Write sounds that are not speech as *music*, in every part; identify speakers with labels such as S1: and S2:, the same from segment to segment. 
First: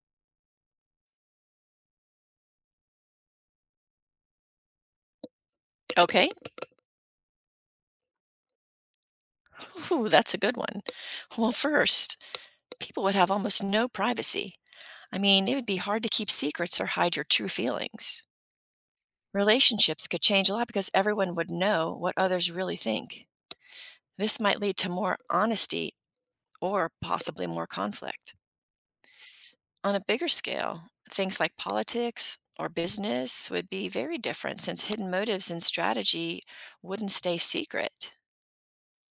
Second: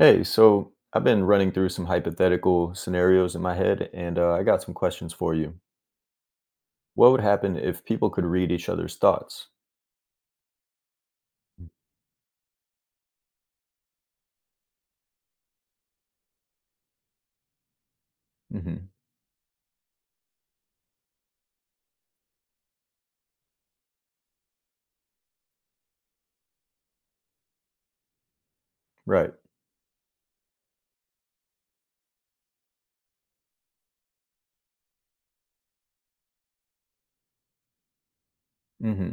S1: Hey, so I've been running through some hypothetical scenarios in my head, and I got some questions for you.
S2: Okay.
S1: What would happen if people could read each other's thoughts?
S2: Ooh, that's a good one. Well, first, people would have almost no privacy. I mean, it would be hard to keep secrets or hide your true feelings.
S1: Hmm.
S2: Relationships could change a lot because everyone would know what others really think. This might lead to more honesty or possibly more conflict.
S1: Right.
S2: On a bigger scale, things like politics or business would be very different since hidden motives and strategy wouldn't stay secret.
S1: Hmm.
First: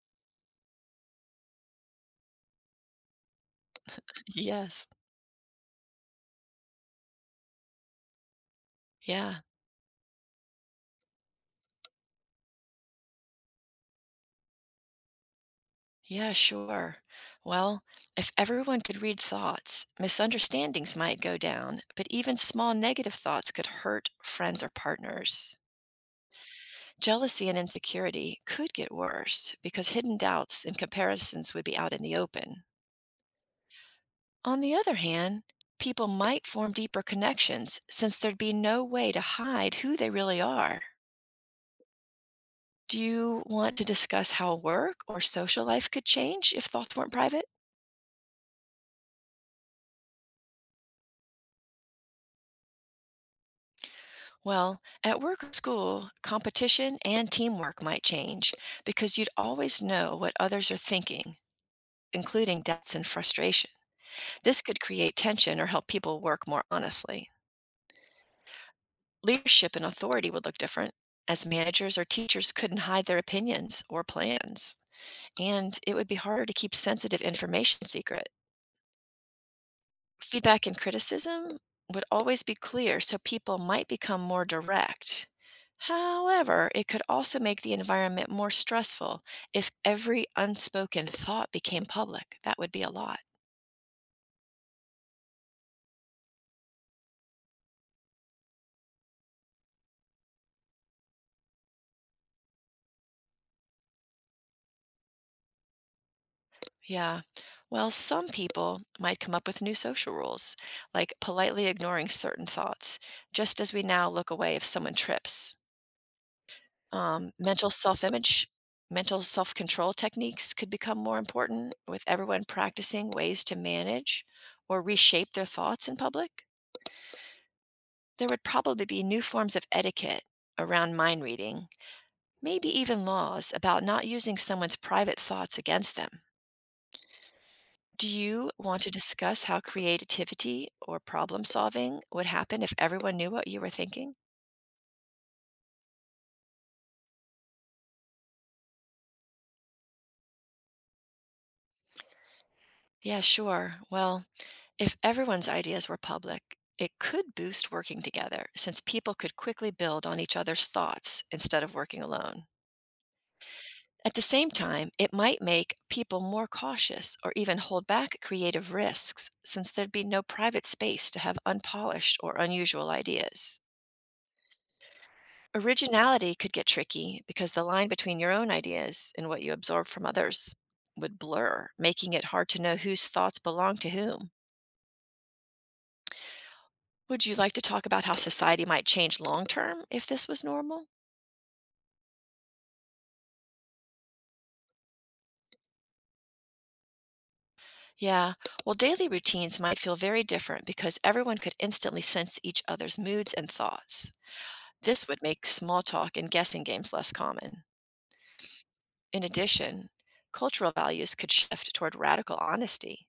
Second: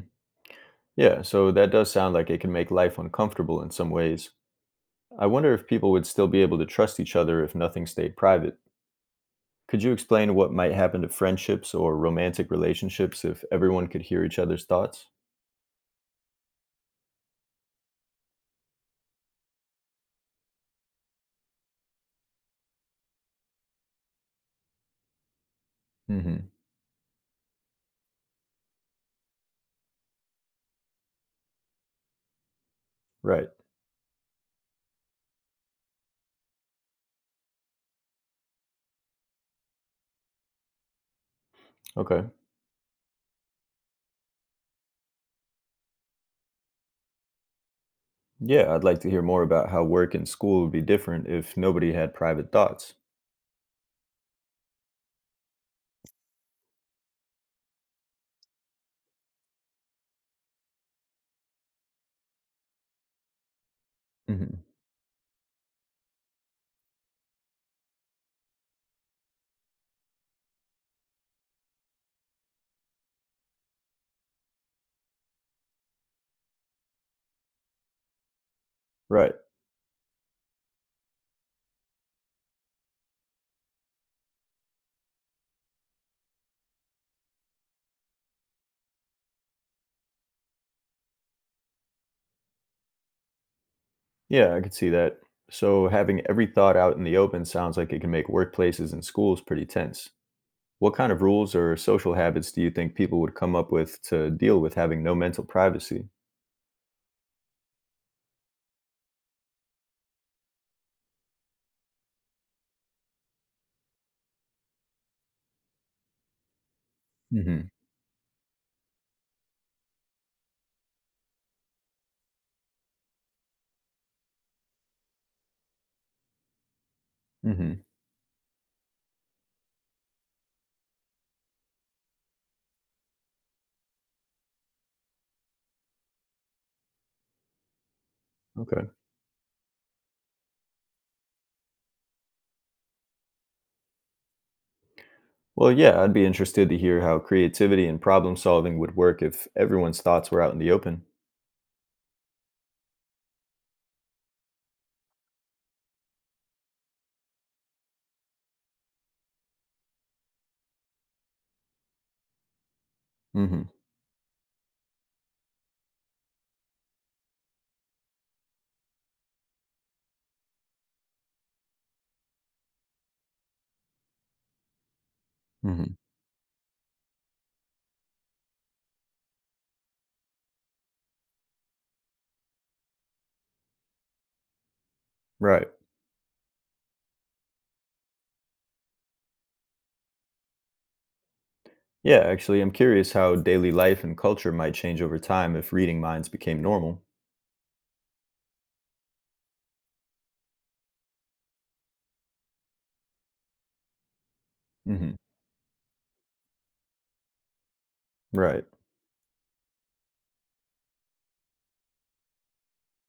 S1: Yeah, so that does sound like it can make life uncomfortable in some ways.
S2: Yes.
S1: I wonder if people would still be able to trust each other if nothing stayed private.
S2: Yeah.
S1: Could you explain what might happen to friendships or romantic relationships if everyone could hear each other's thoughts?
S2: Yeah, sure. Well, if everyone could read thoughts, misunderstandings might go down, but even small negative thoughts could hurt friends or partners.
S1: Hmm.
S2: Jealousy and insecurity could get worse because hidden doubts and comparisons would be out in the open.
S1: Right.
S2: On the other hand, people might form deeper connections since there'd be no way to hide who they really are.
S1: Okay.
S2: Do you want to discuss how work or social life could change if thoughts weren't private?
S1: Yeah, I'd like to hear more about how work and school would be different if nobody had private thoughts.
S2: Well, at work or school, competition and teamwork might change because you'd always know what others are thinking, including doubts and frustration. This
S1: Mhm.
S2: could create tension or help people work more honestly. Leadership and authority would look different, as managers or teachers couldn't hide their opinions or plans, and it would be harder to keep sensitive information secret.
S1: Right.
S2: Feedback and criticism would always be clear so people might become more direct. However, it could also make the environment more stressful if every unspoken thought became public. That would be a lot.
S1: Yeah, I could see that. So having every thought out in the open sounds like it can make workplaces and schools pretty tense. What kind of rules or social habits do you think people would come up with to deal with having no mental privacy?
S2: Yeah. Well, some people might come up with new social rules, like politely ignoring certain thoughts, just as we now look away if someone trips. Mental
S1: Hmm.
S2: self image, mental self control techniques could become more important with everyone practicing ways to manage or reshape their thoughts in public.
S1: Hmm.
S2: There would probably be new forms of etiquette around mind reading, maybe even laws about not using someone's private thoughts against them. Do you want
S1: Okay.
S2: to discuss how creativity or problem solving would happen if everyone knew what you were thinking?
S1: Well, yeah, I'd be interested to hear how creativity and problem solving would work if everyone's thoughts were out in the open.
S2: Yeah, sure. Well, if everyone's ideas were public, it could boost working together since people could quickly build on each other's thoughts instead of working alone.
S1: Hmm.
S2: At the same time, it might make people more cautious or even hold back creative risks since there'd be no private space to have unpolished or unusual ideas.
S1: Hmm.
S2: Originality could get tricky because the line between your own ideas and what you absorb from others would blur, making it hard to know whose thoughts belong to whom.
S1: Right.
S2: Would you like to talk about how society might change long term if this was normal?
S1: Yeah, actually, I'm curious how daily life and culture might change over time if reading minds became normal.
S2: Yeah, well, daily routines might feel very different because everyone could instantly sense each other's moods and thoughts. This
S1: Hmm.
S2: would make small talk and guessing games less common.
S1: Right.
S2: In addition, cultural values could shift toward radical honesty.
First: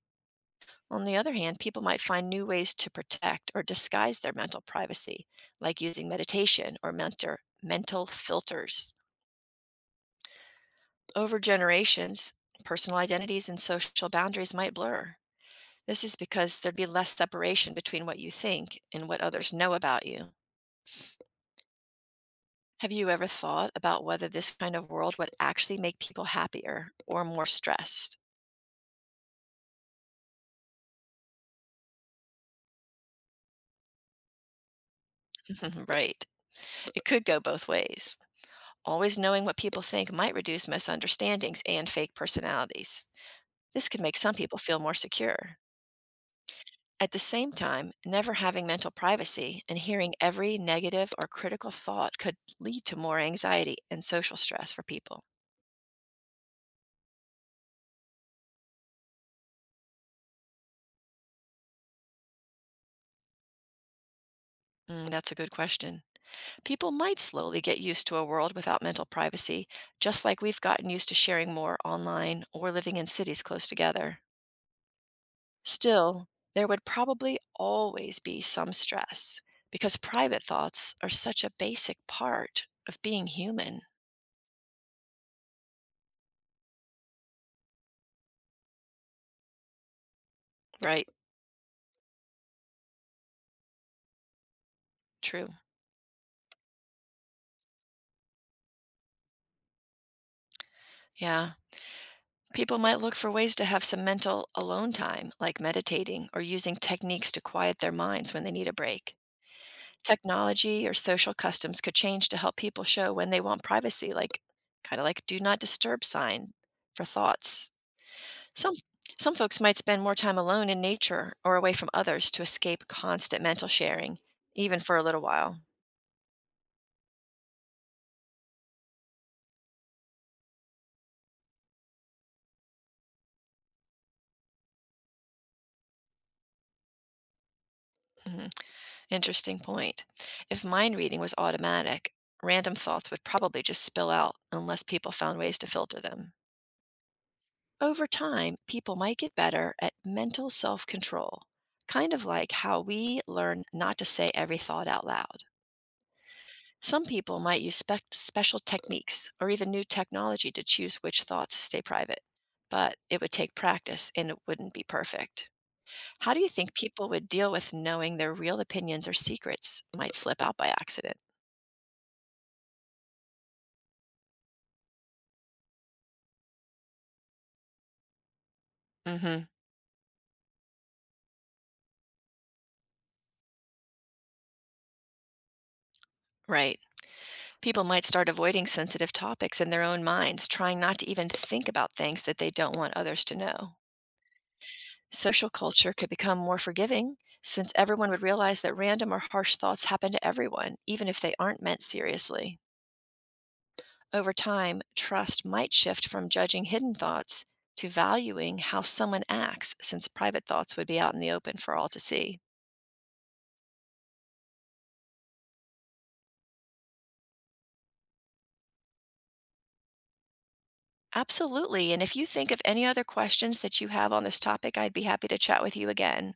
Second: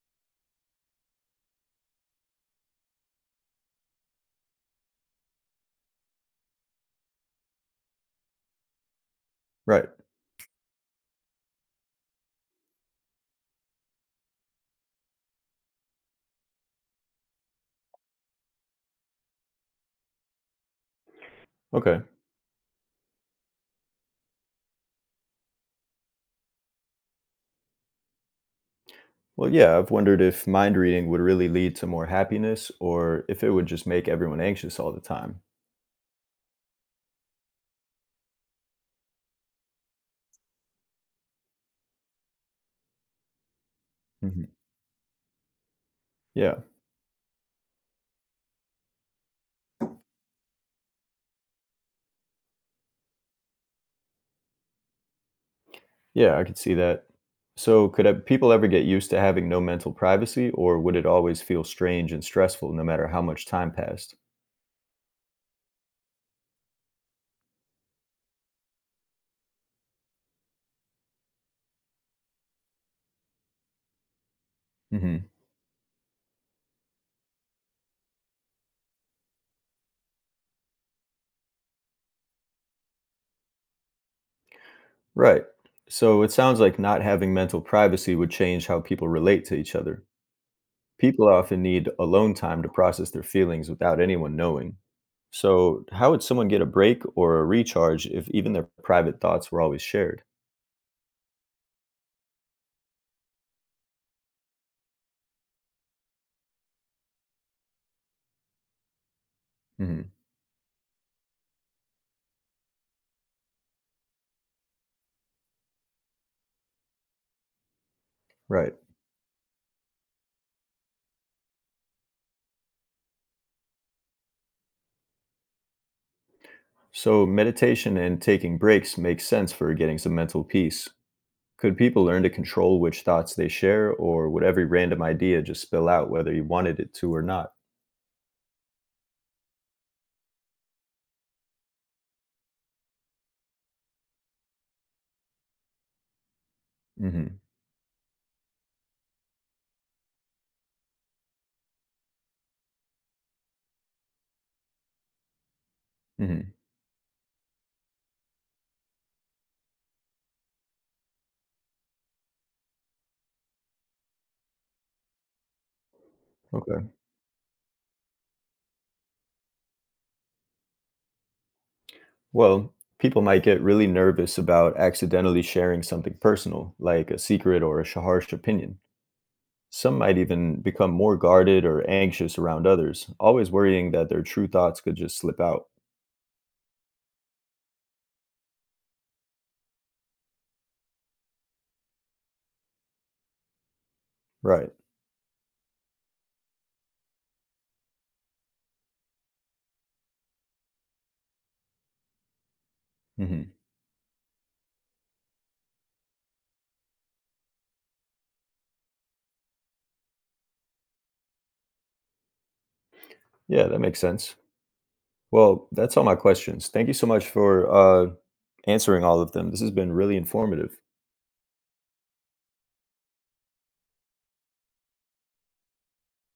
S2: On the other hand, people might find new ways to protect or disguise their mental privacy, like using meditation or mentor mental filters.
S1: Right.
S2: Over generations, personal identities and social boundaries might blur. This is because there'd be less separation between what you think and what others know about you.
S1: Okay.
S2: Have you ever thought about whether this kind of world would actually make people happier or more stressed?
S1: Well, yeah, I've wondered if mind reading would really lead to more happiness or if it would just make everyone anxious all the time.
S2: *laughs* Right. It could go both ways. Always knowing what people think might reduce misunderstandings and fake personalities. This could make some
S1: Hmm.
S2: people feel more secure.
S1: Yeah,
S2: At the same time, never having mental privacy and hearing every negative or critical thought could lead to more anxiety and social stress for people.
S1: yeah, I could see that. So, could people ever get used to having no mental privacy, or would it always feel strange and stressful no matter how much time passed?
S2: Mm, that's a good question. People might slowly get used to a world without mental privacy, just like we've gotten used to sharing more online or living in cities close together.
S1: Hmm.
S2: Still, there would probably always be some stress because private thoughts are such a basic part of being human,
S1: Right. So, it sounds like not having mental privacy would change how people relate to each other.
S2: right?
S1: People often need alone time to process their feelings without anyone knowing.
S2: True.
S1: So, how would someone get a break or a recharge if even their private thoughts were always shared?
S2: Yeah. People might look for ways to have some mental alone time, like meditating or using techniques to quiet their minds when they need a break.
S1: Mhm.
S2: Technology or social customs could change to help people show when they want privacy, like kind of like do not disturb sign for thoughts.
S1: Right.
S2: Some some folks might spend more time alone in nature or away from others to escape constant mental sharing, even for a little while.
S1: So, meditation and taking breaks makes sense for getting some mental peace. Could people learn to control which thoughts they share, or would every random idea just spill out whether you wanted it to or not?
S2: Mhm. Interesting point. If mind reading was automatic, random thoughts would probably just spill out unless people found ways to filter them.
S1: Hmm.
S2: Over time, people might get better at mental self control, kind of like how we learn not to say every thought out loud.
S1: Hmm.
S2: Some people might use special techniques or even new technology to choose which thoughts stay private, but it would take practice and it wouldn't be perfect. How do you think
S1: Okay.
S2: people would deal with knowing their real opinions or secrets might slip out by accident?
S1: Well, people might get really nervous about accidentally sharing something personal, like a secret or a harsh opinion.
S2: Hmm.
S1: Some might even become more guarded or anxious around others, always worrying that their true thoughts could just slip out.
S2: Right. People might start avoiding sensitive topics in their own minds, trying not to even think about things that they don't want others to know.
S1: Right.
S2: Social culture could become more forgiving since everyone would realize that random or harsh thoughts happen to everyone, even if they aren't meant seriously.
S1: Hmm.
S2: Over time, trust might shift from judging hidden thoughts to valuing how someone acts, since private thoughts would be out in the open for all to see.
S1: Yeah, that makes sense. Well, that's all my questions. Thank you so much for answering all of them. This has been really informative.
S2: Absolutely. And if you think of any other questions that you have on this topic, I'd be happy to chat with you again.